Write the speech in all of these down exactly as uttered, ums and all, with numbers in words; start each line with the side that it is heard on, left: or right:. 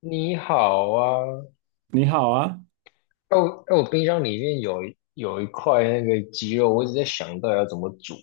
left: 你好啊，
right: 你好啊，
left: 哦，我哎我冰箱里面有一有一块那个鸡肉，我一直在想到底要怎么煮。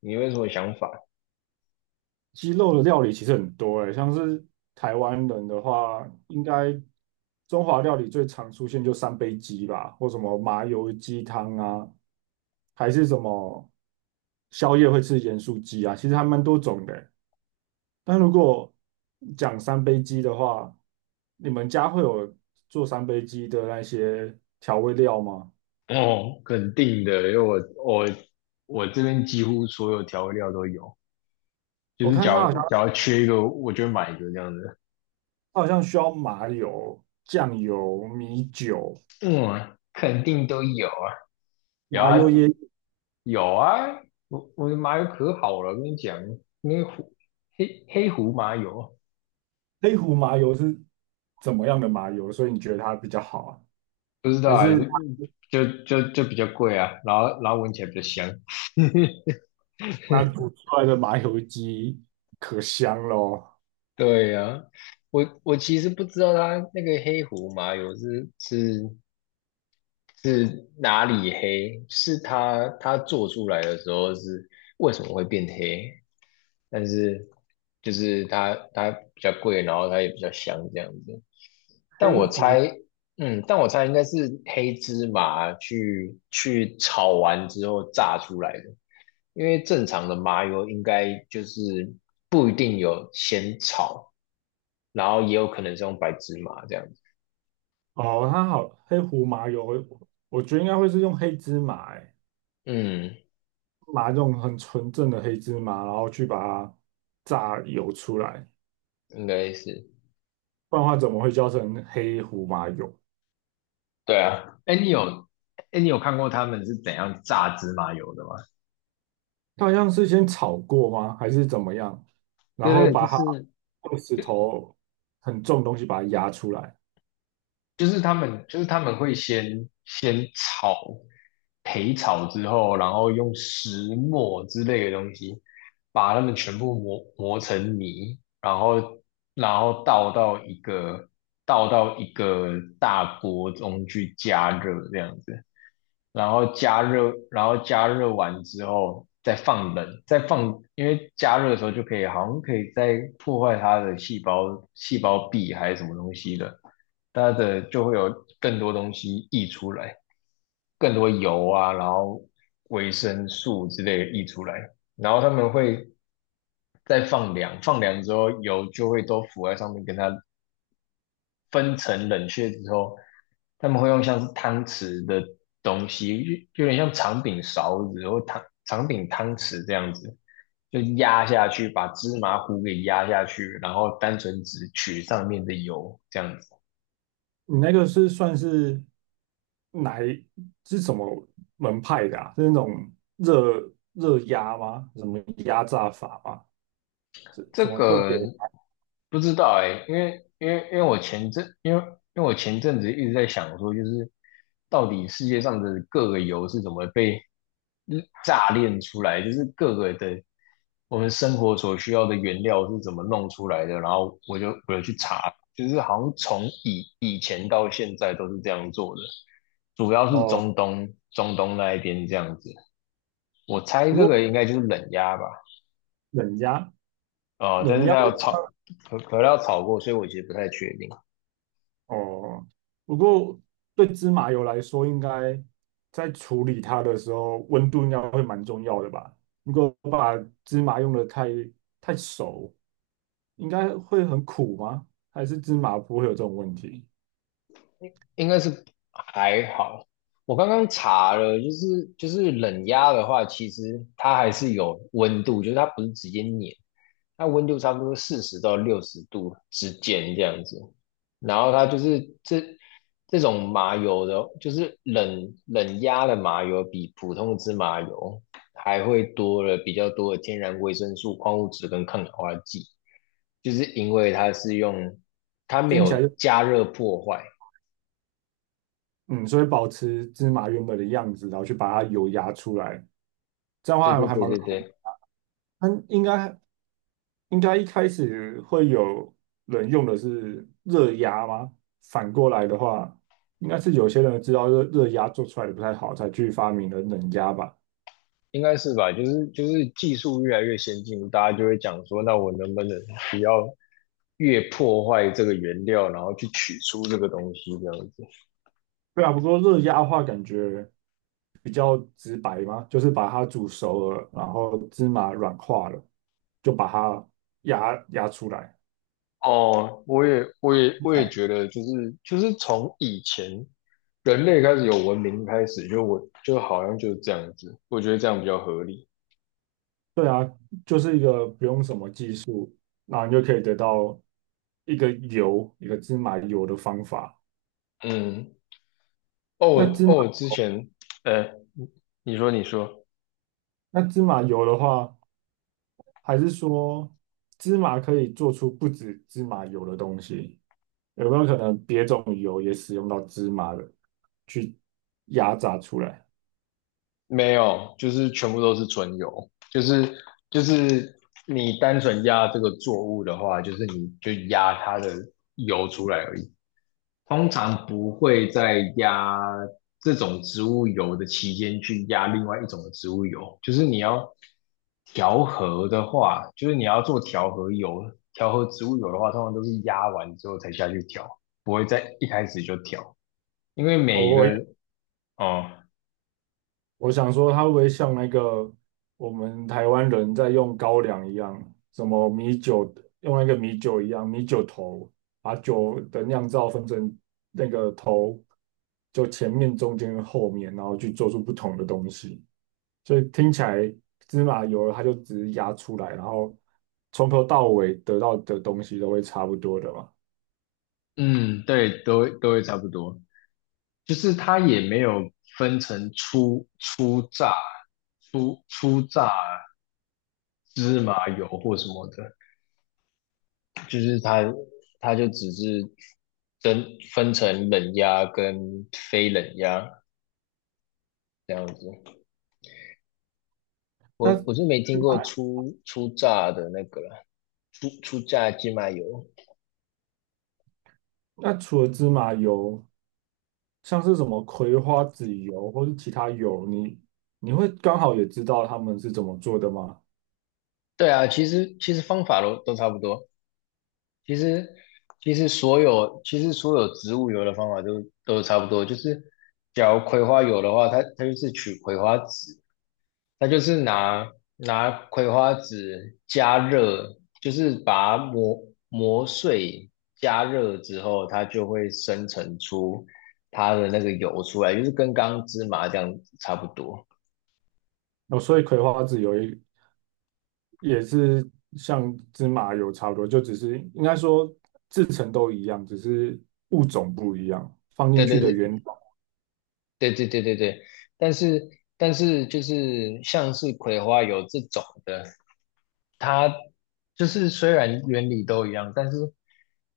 left: 你有什么想法？
right: 鸡肉的料理其实很多诶，像是台湾人的话，应该中华料理最常出现就三杯鸡吧，或什么麻油鸡汤啊，还是什么宵夜会吃盐酥鸡啊，其实还蛮多种的诶。但如果讲三杯鸡的话，你们家会有做三杯鸡的那些调味料吗？
left: 哦，肯定的，因为我我我这边几乎所有调味料都有，就
right: 我
left: 是
right: 看
left: 假
right: 它好
left: 如
right: 像
left: 假如缺一个，我就会买一个这样子。
right: 它好像需要麻油、酱油、米酒。
left: 嗯，肯定都有啊，有
right: 麻
left: 啊，
right: 油椰
left: 有啊，我我的麻油可好了，我跟你讲，那个胡黑黑胡麻油
right: 黑胡麻油是怎么样的麻油？所以你觉得它比较好啊？
left: 不知道
right: 还
left: 啊，
right: 是
left: 就就就就比较贵啊，然后然后闻起来比较香。
right: 它煮出来的麻油鸡可香喽？
left: 对呀、我我其实不知道它那个黑胡麻油是是是哪里黑，是它它做出来的时候是为什么会变黑，但是就是它它比较贵，然后它也比较香这样子。但
right: 黑
left: 我
right: 胡
left: 猜，嗯，但我猜应该是黑芝麻去去炒完之后炸出来的。因为正常的麻油应该就是不一定有先炒，然后也有可能是用白芝麻这样子。
right: 哦，它好，黑胡麻油，我我觉得应该会是用黑芝麻、欸，
left: 嗯，
right: 麻这种很纯正的黑芝麻，然后去把它榨油出来，
left: 应该是，
right: 不然的话怎么会叫成黑胡麻油？
left: 对啊。哎，你有哎，你有看过他们是怎样榨芝麻油的吗？
right: 它好像是先炒过吗？还是怎么样？然
left: 对
right: 后
left: 对，就
right: 把它
left: 是
right: 用石头很重的东西把它压出来。
left: 就是他们就是他们会先先炒焙炒之后，然后用石磨之类的东西把它们全部磨磨成泥，然后然后倒到一个倒到一个大锅中去加热这样子。然后加热，然后加热完之后再放冷，再放，因为加热的时候就可以，好像可以再破坏它的细胞细胞壁还是什么东西的，它的就会有更多东西溢出来，更多油啊，然后维生素之类的溢出来，然后他们会再放凉，放凉之后油就会都浮在上面，跟它分层冷却之后，他们会用像是汤匙的东西，就有点像长柄勺子或汤长柄汤匙这样子，就压下去，把芝麻糊给压下去，然后单纯只取上面的油这样子。
right: 你那个是算是哪一是什么门派的啊？是那种热热压吗？什么压榨法吗？是
left: 这
right: 什么特别
left: 个
right: 的？
left: 不知道哎、因为因为因为我前阵因为因为我前阵子一直在想说，就是到底世界上的各个油是怎么被炸炼出来，就是各个的我们生活所需要的原料是怎么弄出来的，然后我就我就去查，就是好像从以以前到现在都是这样做的，主要是
right: 哦，
left: 中东中东那一边这样子，我猜
right: 不
left: 这个应
right: 过
left: 该就是冷压吧。
right: 冷压
left: 啊、但
right: 冷
left: 是
right: 压
left: 它要炒可可乐要炒过，所以我其实不太确定，
right: 哦，不过对芝麻油来说，应该在处理它的时候，温度应该会蛮重要的吧？如果把芝麻用的太太熟，应该会很苦吗？还是芝麻不会有这种问题？
left: 应该是还好。我刚刚查了，就是就是冷压的话，其实它还是有温度，就是它不是直接碾，它温度差不多四十到六十度之间这样子。然后它就是这这种麻油的，就是冷冷压的麻油，比普通的芝麻油还会多了比较多的天然维生素、矿物质跟抗氧化剂，就是因为它是用它没
right: 听起来。
left: 有
right: 就。
left: 加热破坏。
right: 嗯，所以保持芝麻原本的样子，然后去把它油压出来，这样的话
left: 对
right: 还
left: 对
right: 还
left: 对
right: 蛮
left: 对
right: 好。
left: 对，
right: 它应该应该一开始会有人用的是热压吗？反过来的话，应该是有些人知道热热压做出来的不太好，才去发明了冷压吧？
left: 应该是吧？就是就是技术越来越先进，大家就会讲说，那我能不能不要越破坏这个原料，然后去取出这个东西这样子。
right: 对啊，不过热压的话，感觉比较直白嘛，就是把它煮熟了，然后芝麻软化了，就把它压压出来。
left: 哦，我也，我也，我也觉得，就是就是从以前人类开始有文明开始，就我就好像就是这样子，我觉得这样比较合理。
right: 就是一个不用什么技术，那你就可以得到一个油，一个芝麻油的方法。
left: 嗯，
right: 那
left: 哦，
right: 芝麻
left: 哦，之前，呃，你说你说，
right: 那芝麻油的话，还是说芝麻可以做出不止芝麻油的东西？有没有可能别种油也使用到芝麻的去压榨出来？
left: 没有，就是全部都是纯油，就是就是你单纯压这个作物的话，就是你就压它的油出来而已。通常不会在压这种植物油的期间去压另外一种的植物油，就是你要调和的话，就是你要做调和油、调和植物油的话，通常都是压完之后才下去调，不会在一开始就调，因为
right: 哦，
left: 每一个，
right: 我
left: 哦，
right: 我想说，它会不会像那个我们台湾人在用高粱一样，什么米酒，用那个米酒一样，米酒头，把酒的酿造分成那个头，就前面、中间、后面，然后去做出不同的东西。所以听起来芝麻油它就只是压出来，然后从头到尾得到的东西都会差不多的嘛。
left: 嗯，对，都会都会差不多，就是它也没有分成初初榨、初初榨芝麻油或什么的，就是它它就只是分分成冷压跟非冷压这样子。我
right: 那
left: 我是没听过出出榨的那个出出初榨鸡麻油。
right: 那除了芝麻油，像是什么葵花籽油或是其他油，你你会刚好也知道他们是怎么做的吗？
left: 对啊，其实其实方法都都差不多。其实其实所有其实所有植物油的方法都都差不多，就是假如葵花油的话，它它就是取葵花籽，它就是拿拿葵花籽加热，就是把它磨磨碎加热之后，它就会生成出它的那个油出来，就是跟刚刚芝麻这样差不多。
right: 哦，所以葵花籽油也也是像芝麻油差不多，就只是应该说制成都一样，只是物种不一样，放进
left: 对
right: 去
left: 对
right: 的原
left: 对
right: 料。
left: 对对对对对，但是但是就是像是葵花油这种的，它就是虽然原理都一样，但是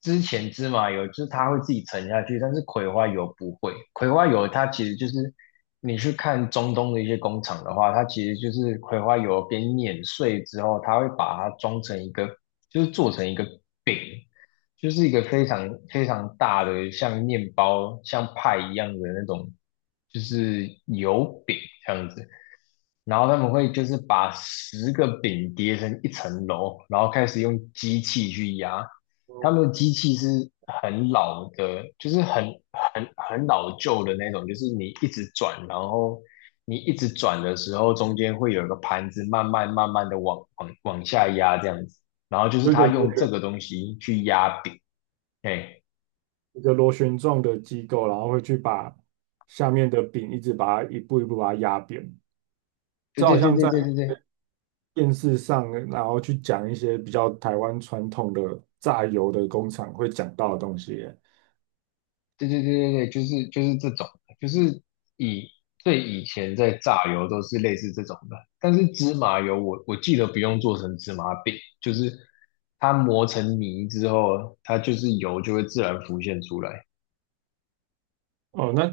left: 之前芝麻油就是它会自己沉下去，但是葵花油不会。葵花油它其实就是你去看中东的一些工厂的话，它其实就是葵花油边碾碎之后，它会把它装成一个，就是做成一个饼，就是一个非常非常大的像面包、像派一样的那种，就是油饼这样子。然后他们会就是把十个饼叠成一层楼，然后开始用机器去压。他们的机器是很老的，就是很很很老旧的那种，就是你一直转，然后你一直转的时候，中间会有一个盘子慢慢慢慢的往往往下压这样子。然后就是
right: 有一
left: 他
right: 个
left: 用
right: 螺
left: 这
right: 旋
left: 个东西去压饼，哎，
right: 一个螺旋状的机构，然后会去把下面的饼一直把它一步一步把它压扁，
left: 对
right: 这好
left: 对对
right: 像
left: 对
right: 在
left: 对对对。
right: 电视上，然后去讲一些比较台湾传统的榨油的工厂会讲到的东西耶。
left: 对对对对对，就是就是这种的就是以最以前在榨油都是类似这种的，但是芝麻油我我记得不用做成芝麻饼，就是它磨成泥之后，它就是油就会自然浮现出来。
right: 哦，那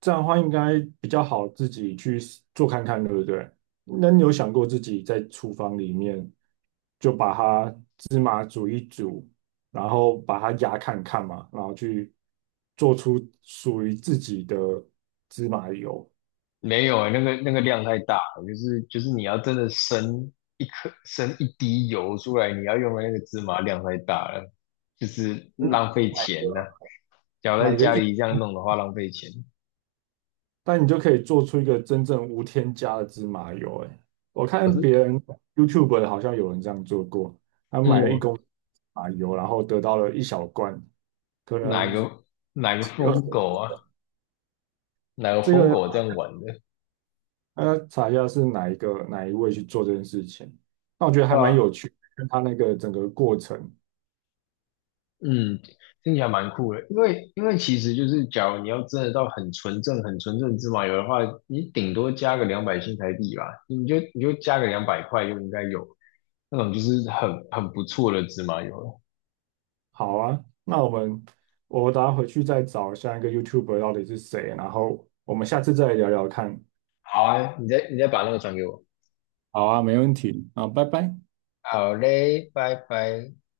right: 这样的话应该比较好自己去做看看，对不对？那你有想过自己在厨房里面就把它，然后把它压看看嘛，然后去做出属于自己的芝麻油，
left: 没有欸，那个那个量太大了，就是就是你要真的生一颗生一滴油出来，你要用的那个芝麻量太大了，就是浪费
right: 买
left: 钱呐、
right: 个
left: 假如在
right: 买个
left: 家里这样弄的话，浪费钱。
right: 但你就可以做出一个真正无添加的芝麻油。哎，我
left: 可
right: 看
left: 是
right: 别人 YouTube 的好像有人这样做过，他买了一
left: 我，
right: 公斤芝麻油，然后得到了一小罐，可
left: 哪
right: 能
left: 个，哪个
right: 二
left: 疯狗
right: 十。
left: 啊，哪个
right: 这
left: 疯
right: 个
left: 狗这样玩的？
right: 呃，查一下是哪一个哪一位去做这件事情。那我觉得还蛮有
left: 啊，
right: 趣，跟他那个整个过程。
left: 嗯，听起来蛮酷的，因为因为其实就是，假如你要真的到很纯正、很纯正芝麻油的话，你顶多加个两百新台币吧，你就你就加个两百块就应该有那种就是很很不错的芝麻油了。
right: 好啊，那我们我等下回去再找下一个 y o u t u b e 到底是谁，然后我们下次再聊聊看。
left: 好啊，你再你再把那个转给我。
right: 好啊，没问题。啊，拜拜。
left: 好嘞，拜拜。